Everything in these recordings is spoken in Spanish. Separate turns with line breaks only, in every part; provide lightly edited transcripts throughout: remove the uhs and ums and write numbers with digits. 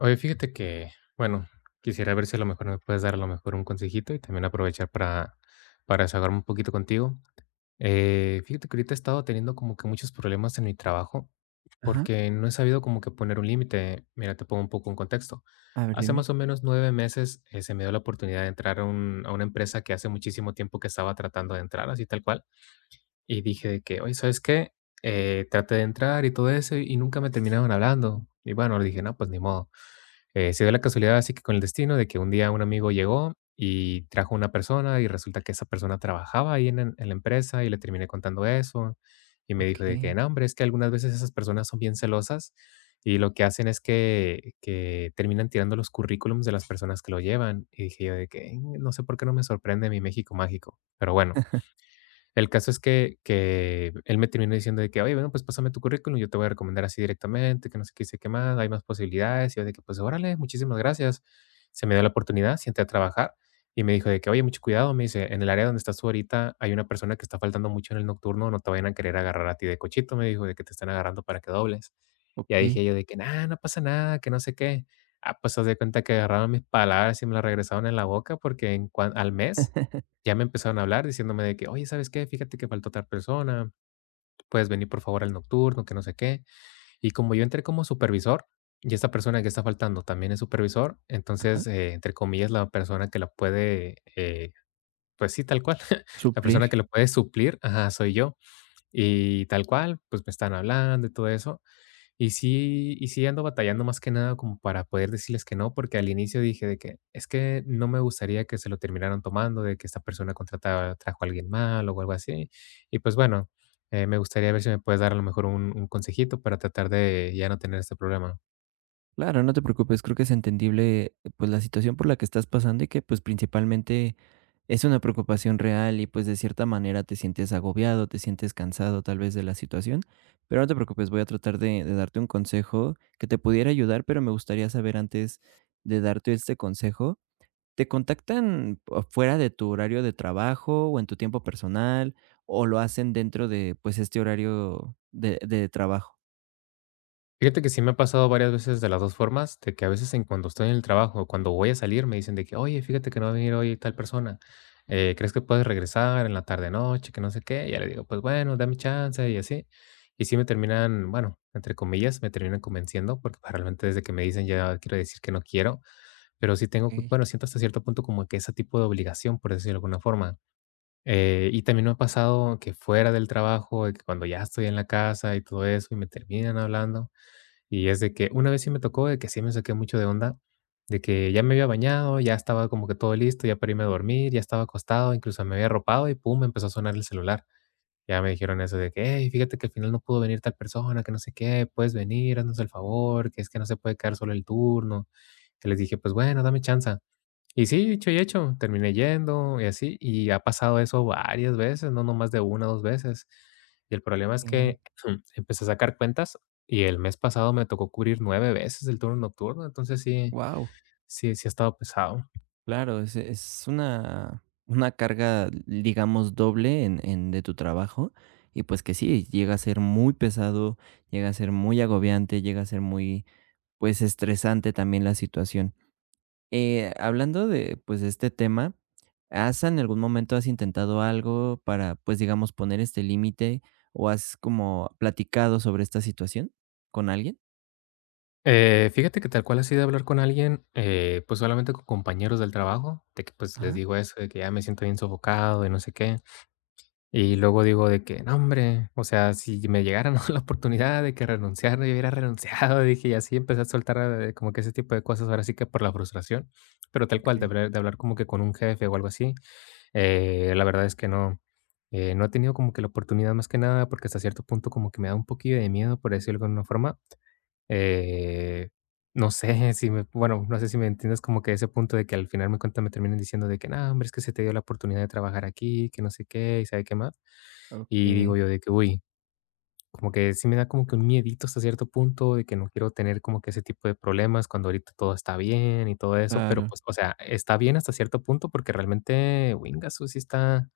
Oye, fíjate que, bueno, quisiera ver si a lo mejor me puedes dar a lo mejor un consejito y también aprovechar para desahogarme un poquito contigo. Fíjate que ahorita he estado teniendo como que muchos problemas en mi trabajo
Ajá,
porque no he sabido como que poner un límite. Mira, te pongo un poco en contexto.
a ver,
Hace
dime.
más o menos 9 meses se me dio la oportunidad de entrar a una empresa que hace muchísimo tiempo que estaba tratando de entrar, así tal cual. Y dije de que: "Oye, ¿sabes qué?". Traté de entrar y todo eso, y nunca me terminaron hablando. Y bueno, le dije: "No, pues ni modo". Se dio la casualidad, así que con el destino de que un día un amigo llegó y trajo una persona, y resulta que esa persona trabajaba ahí en la empresa, y le terminé contando eso. Y me dijo de que:
Okey,
"No, hombre, es que algunas veces esas personas son bien celosas, y lo que hacen es que terminan tirando los currículums de las personas que lo llevan". Y dije yo de que: "No sé por qué no me sorprende mi México mágico". Pero bueno. El caso es que él me terminó diciendo de que: "Oye, bueno, pues pásame tu currículum, yo te voy a recomendar así directamente, que no sé qué sé qué más, hay más posibilidades". Y yo de que: "Pues órale, muchísimas gracias". Se me dio la oportunidad, siente a trabajar y me dijo de que: "Oye, mucho cuidado", me dice: "En el área donde estás tú ahorita hay una persona que está faltando mucho en el nocturno, no te vayan a querer agarrar a ti de cochito", me dijo, de que te están agarrando para que dobles. Y ahí
okey.
dije yo de que: nada no pasa nada, que no sé qué". Ah, pues haz de cuenta que agarraron mis palabras y me las regresaron en la boca porque en cuan al mes ya me empezaron a hablar diciéndome de que: "Oye, ¿sabes qué? Fíjate que faltó tal persona, puedes venir, por favor, al nocturno", que no sé qué. Y como yo entré como supervisor, y esta persona que está faltando también es supervisor,
Ajá,
entonces, entre comillas, la persona que la puede, pues sí, tal cual, la
suplir.
persona que lo puede suplir ajá, soy yo. Y tal cual, pues me están hablando y todo eso. Y sí ando batallando más que nada como para poder decirles que no, porque al inicio dije de que es que no me gustaría que se lo terminaran tomando, de que esta persona contrataba, trajo a alguien mal o algo así. Y pues bueno, me gustaría ver si me puedes dar a lo mejor un consejito para tratar de ya no tener este problema.
Claro, no te preocupes, creo que es entendible, pues, la situación por la que estás pasando y que, pues, principalmente es una preocupación real y, pues, de cierta manera te sientes agobiado, te sientes cansado tal vez de la situación, pero no te preocupes, voy a tratar de darte un consejo que te pudiera ayudar, pero me gustaría saber antes de darte este consejo. ¿Te contactan fuera de tu horario de trabajo o en tu tiempo personal, o lo hacen dentro de, pues, este horario de trabajo?
Fíjate que sí me ha pasado varias veces de las 2 formas, de que a veces en cuando estoy en el trabajo, cuando voy a salir, me dicen de que: "Oye, fíjate que no va a venir hoy tal persona, ¿crees que puedes regresar en la tarde-noche?", que no sé qué. Y ya le digo: "Pues bueno, dame chance", y así. Y sí me terminan, bueno, entre comillas, me terminan convenciendo, porque, pues, realmente desde que me dicen ya quiero decir que no quiero, pero sí tengo, bueno, siento hasta cierto punto como que ese tipo de obligación, por decirlo de alguna forma. Y también me ha pasado que fuera del trabajo, de que cuando ya estoy en la casa y todo eso, y me terminan hablando, y es de que una vez sí me tocó de que sí me saqué mucho de onda, de que ya me había bañado, ya estaba como que todo listo, ya para irme a dormir, ya estaba acostado, incluso me había arropado y pum, me empezó a sonar el celular. Ya me dijeron eso de que, hey, fíjate que al final no pudo venir tal persona, que no sé qué, puedes venir, haznos el favor, que es que no se puede quedar solo el turno. Que les dije, pues bueno, dame chance. Y sí, dicho y hecho, terminé yendo y así, y ha pasado eso varias veces, no nomás de una o dos veces. Y el problema es
Wow,
que empecé a sacar cuentas y el mes pasado me tocó cubrir 9 veces el turno nocturno, entonces sí, sí, sí ha estado pesado.
claro, es una carga, digamos, doble en de tu trabajo y, pues, que sí, llega a ser muy pesado, llega a ser muy agobiante, llega a ser muy, pues, estresante también la situación. Hablando de, pues, de este tema, ¿has en algún momento has intentado algo para, pues, digamos, poner este límite, o has como platicado sobre esta situación con alguien?
Fíjate que tal cual así de hablar con alguien, pues solamente con compañeros del trabajo, de que pues les
Ajá.
digo eso, de que ya me siento bien sofocado y no sé qué. Y luego digo de que: "No, hombre, o sea, si me llegara a la oportunidad de que renunciar, yo hubiera renunciado", dije, y así empecé a soltar, como que ese tipo de cosas, ahora sí que por la frustración, pero tal cual, de
Okey,
hablar de hablar como que con un jefe o algo así, la verdad es que no, no he tenido como que la oportunidad más que nada, porque hasta cierto punto como que me da un poquillo de miedo, por decirlo de alguna forma, eh, no sé si me entiendes como que ese punto de que al final me cuentas me terminen diciendo de que: "No, hombre, es que se te dio la oportunidad de trabajar aquí, que no sé qué y sabe qué más". Y
okey,
digo yo de que, uy, como que sí me da como que un miedito hasta cierto punto de que no quiero tener como que ese tipo de problemas cuando ahorita todo está bien y todo eso, pero
claro.
pues, o sea, está bien hasta cierto punto porque realmente Wingasu sí está,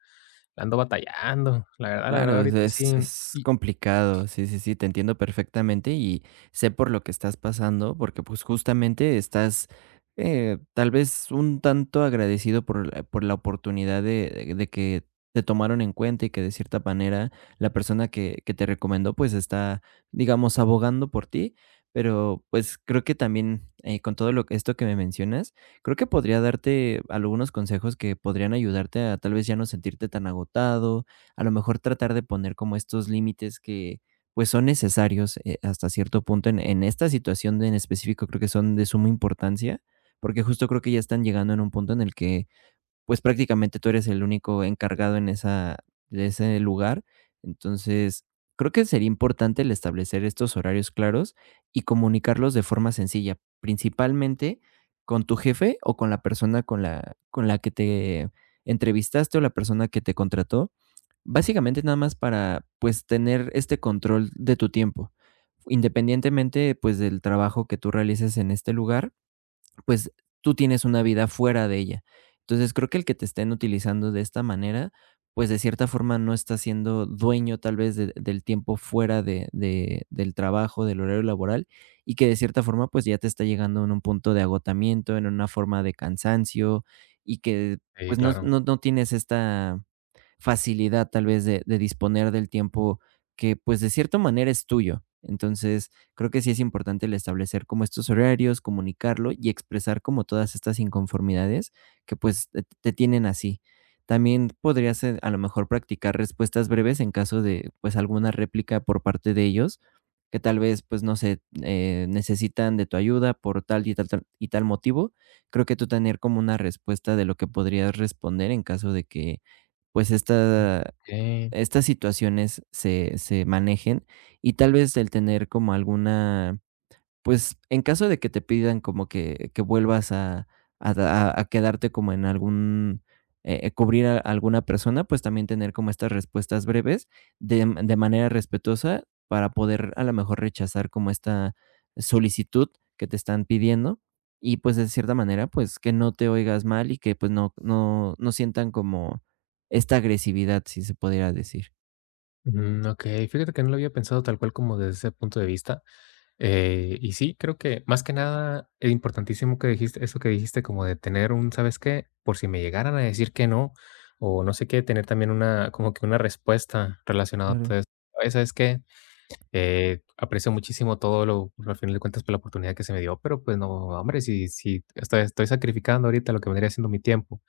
la ando batallando. La verdad,
Claro, o
ahorita
es
sí.
es
Y,
complicado. Sí, sí, sí, te entiendo perfectamente y sé por lo que estás pasando, porque, pues, justamente estás, tal vez un tanto agradecido por la oportunidad de que te tomaron en cuenta y que, de cierta manera, la persona que te recomendó, pues, está, digamos, abogando por ti. Pero, pues, creo que también, con todo lo que esto que me mencionas, creo que podría darte algunos consejos que podrían ayudarte a, tal vez, ya no sentirte tan agotado, a lo mejor tratar de poner como estos límites que, pues, son necesarios hasta cierto punto en esta situación en específico. Creo que son de suma importancia porque, justo, creo que ya están llegando en un punto en el que, pues, prácticamente tú eres el único encargado en esa de ese lugar. Entonces, creo que sería importante el establecer estos horarios claros y comunicarlos de forma sencilla, principalmente con tu jefe o con la persona con la que te entrevistaste, o la persona que te contrató. Básicamente nada más para, pues, tener este control de tu tiempo. Independientemente, pues, del trabajo que tú realices en este lugar, pues, tú tienes una vida fuera de ella. Entonces, creo que el que te estén utilizando de esta manera, pues, de cierta forma no está siendo dueño tal vez de del tiempo fuera de del trabajo, del horario laboral, y que, de cierta forma, pues, ya te está llegando en un punto de agotamiento, en una forma de cansancio, y que,
sí,
pues, no
claro.
no no tienes esta facilidad tal vez de disponer del tiempo que, pues, de cierta manera es tuyo. Entonces, creo que sí es importante el establecer como estos horarios, comunicarlo y expresar como todas estas inconformidades que, pues, te tienen así. También podrías, a lo mejor, practicar respuestas breves en caso de, pues, alguna réplica por parte de ellos, que tal vez, pues, no sé, necesitan de tu ayuda por tal y tal motivo. Creo que tú, tener como una respuesta de lo que podrías responder en caso de que, pues, esta,
Ok.
estas situaciones se manejen, y tal vez el tener como alguna, pues, en caso de que te pidan como que vuelvas a quedarte como en algún, cubrir a alguna persona, pues, también tener como estas respuestas breves de manera respetuosa para poder, a lo mejor, rechazar como esta solicitud que te están pidiendo y, pues, de cierta manera, pues, que no te oigas mal y que, pues, no sientan como esta agresividad, si se pudiera decir.
Ok, fíjate que no lo había pensado tal cual como desde ese punto de vista. Y sí, creo que más que nada es importantísimo que dijiste eso que dijiste como de tener un, ¿sabes qué? Por si me llegaran a decir que no o no sé qué, tener también una como que una respuesta relacionada a
Claro.
todo esto. "Oye, ¿sabes qué? Aprecio muchísimo todo lo al final de cuentas por la oportunidad que se me dio, pero pues no, hombre, si estoy sacrificando ahorita lo que vendría siendo mi tiempo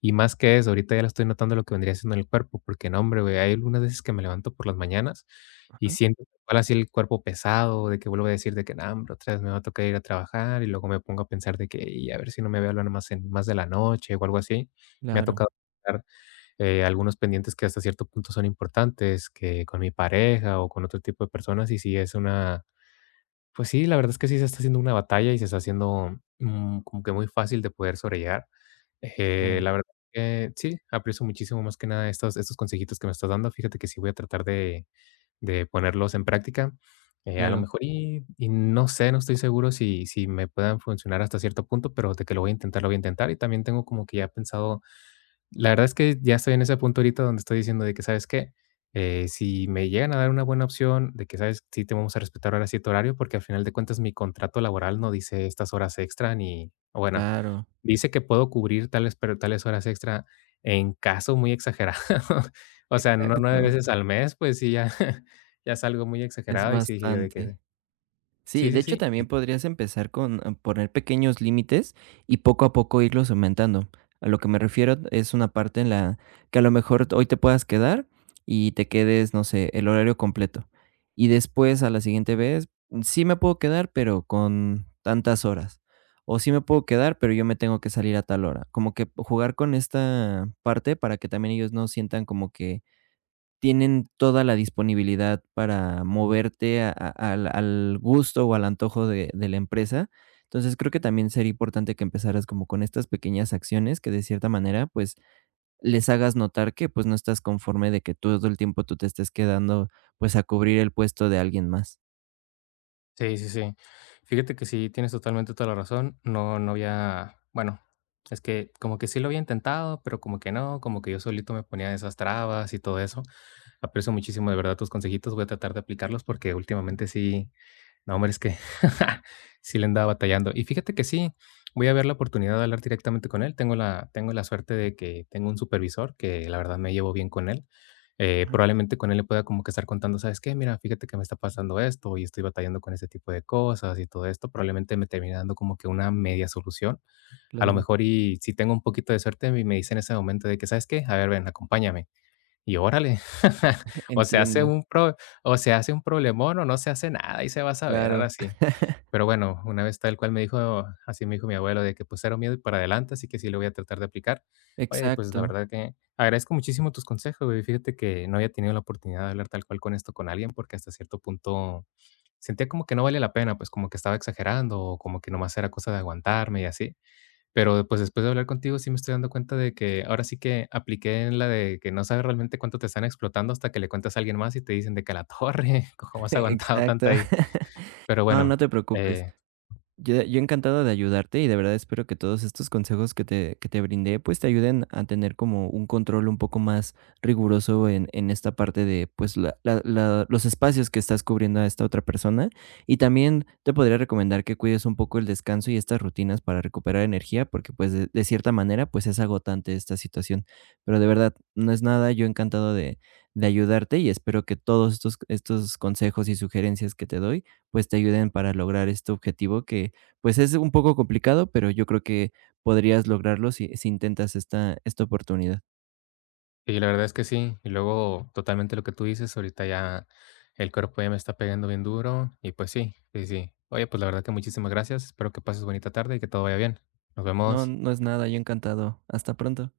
y más que eso, ahorita ya le estoy notando lo que vendría siendo en el cuerpo, porque no, hombre, güey, hay algunas veces que me levanto por las mañanas y
Ajá.
siento igual así el cuerpo pesado, de que vuelvo a decir de que, no, hombre, otra vez me va a tocar ir a trabajar y luego me pongo a pensar de que, y a ver si no me veo hablar más, en, más de la noche o algo así. Me ha
Claro.
tocado dar, algunos pendientes que hasta cierto punto son importantes, que con mi pareja o con otro tipo de personas, y sí es una, pues sí, la verdad es que sí se está haciendo una batalla y se está haciendo, mm, como que muy fácil de poder sobrellevar.
Ah.
La verdad que sí, aprecio muchísimo más que nada estos consejitos que me estás dando. Fíjate que sí voy a tratar de ponerlos en práctica. A lo
Claro,
mejor, y no sé, no estoy seguro si me puedan funcionar hasta cierto punto, pero de que lo voy a intentar, lo voy a intentar. Y también tengo como que ya pensado la verdad es que ya estoy en ese punto ahorita donde estoy diciendo de que, ¿sabes qué? Si me llegan a dar una buena opción de que, ¿sabes? Sí, te vamos a respetar ahora sí tu horario, porque al final de cuentas mi contrato laboral no dice estas horas extra ni, o bueno,
claro.
dice que puedo cubrir tales, pero tales horas extra en caso muy exagerado. O sea, no nueve
Exacto.
veces al mes, pues sí, ya, ya es algo muy
Es
exagerado. Y sí dije yo de
bastante.
que
Sí,
sí,
de
sí,
hecho,
sí.
también podrías empezar con, poner pequeños límites y poco a poco irlos aumentando. A lo que me refiero es una parte en la que a lo mejor hoy te puedas quedar y te quedes, no sé, el horario completo. Y después, a la siguiente vez, sí me puedo quedar, pero con tantas horas. O sí me puedo quedar, pero yo me tengo que salir a tal hora. Como que jugar con esta parte para que también ellos no sientan como que tienen toda la disponibilidad para moverte a al al gusto o al antojo de la empresa. Entonces, creo que también sería importante que empezaras como con estas pequeñas acciones que, de cierta manera, pues, les hagas notar que, pues, no estás conforme de que todo el tiempo tú te estés quedando, pues, a cubrir el puesto de alguien más.
Sí, sí, sí. Fíjate que sí, tienes totalmente toda la razón. No, no había, bueno, es que como que sí lo había intentado, pero como que no, como que yo solito me ponía esas trabas y todo eso. Aprecio muchísimo de verdad tus consejitos. Voy a tratar de aplicarlos porque últimamente sí, no, hombre, es que sí le andaba batallando. Y fíjate que sí, voy a ver la oportunidad de hablar directamente con él. Tengo la suerte de que tengo un supervisor que la verdad me llevo bien con él.
Ujú,
Probablemente con él le pueda como que estar contando, ¿sabes qué? Mira, fíjate que me está pasando esto y estoy batallando con este tipo de cosas y todo esto. Probablemente me termine dando como que una media solución. A lo
claro.
mejor y si tengo un poquito de suerte y me dice en ese momento de que, ¿sabes qué? A ver, ven, acompáñame. Y órale, o se hace
Entiendo,
un pro o se hace un problemón o no se hace nada, y se va a saber,
claro,
ahora sí. Pero bueno, una vez tal cual me dijo, así me dijo mi abuelo de que, pues, cero miedo y para adelante, así que sí lo voy a tratar de aplicar. Oye, pues, la
exacto.
verdad que agradezco muchísimo tus consejos, güey. Fíjate que no había tenido la oportunidad de hablar tal cual con esto con alguien, porque hasta cierto punto sentía como que no valía la pena, pues, como que estaba exagerando o como que nomás era cosa de aguantarme y así. Pero, pues, después de hablar contigo, sí me estoy dando cuenta de que ahora sí que apliqué en la de que no sabes realmente cuánto te están explotando hasta que le cuentas a alguien más y te dicen de que: "A la torre, ¿cómo has aguantado tanto
Exacto.
ahí?". Pero
No,
bueno,
no te preocupes.
eh,
Yo encantado de ayudarte y de verdad espero que todos estos consejos que te brindé, pues, te ayuden a tener como un control un poco más riguroso en esta parte de, pues, los espacios que estás cubriendo a esta otra persona, y también te podría recomendar que cuides un poco el descanso y estas rutinas para recuperar energía, porque, pues, de cierta manera, pues, es agotante esta situación. Pero de verdad no es nada, yo encantado de ayudarte, y espero que todos estos consejos y sugerencias que te doy, pues, te ayuden para lograr este objetivo que, pues, es un poco complicado, pero yo creo que podrías lograrlo si intentas esta oportunidad.
y la verdad es que sí. Y luego, totalmente lo que tú dices, ahorita ya el cuerpo ya me está pegando bien duro y, pues sí, sí, sí. Oye, pues, la verdad que muchísimas gracias. Espero que pases bonita tarde y que todo vaya bien. Nos
No,
vemos.
no es nada, yo encantado. Hasta pronto.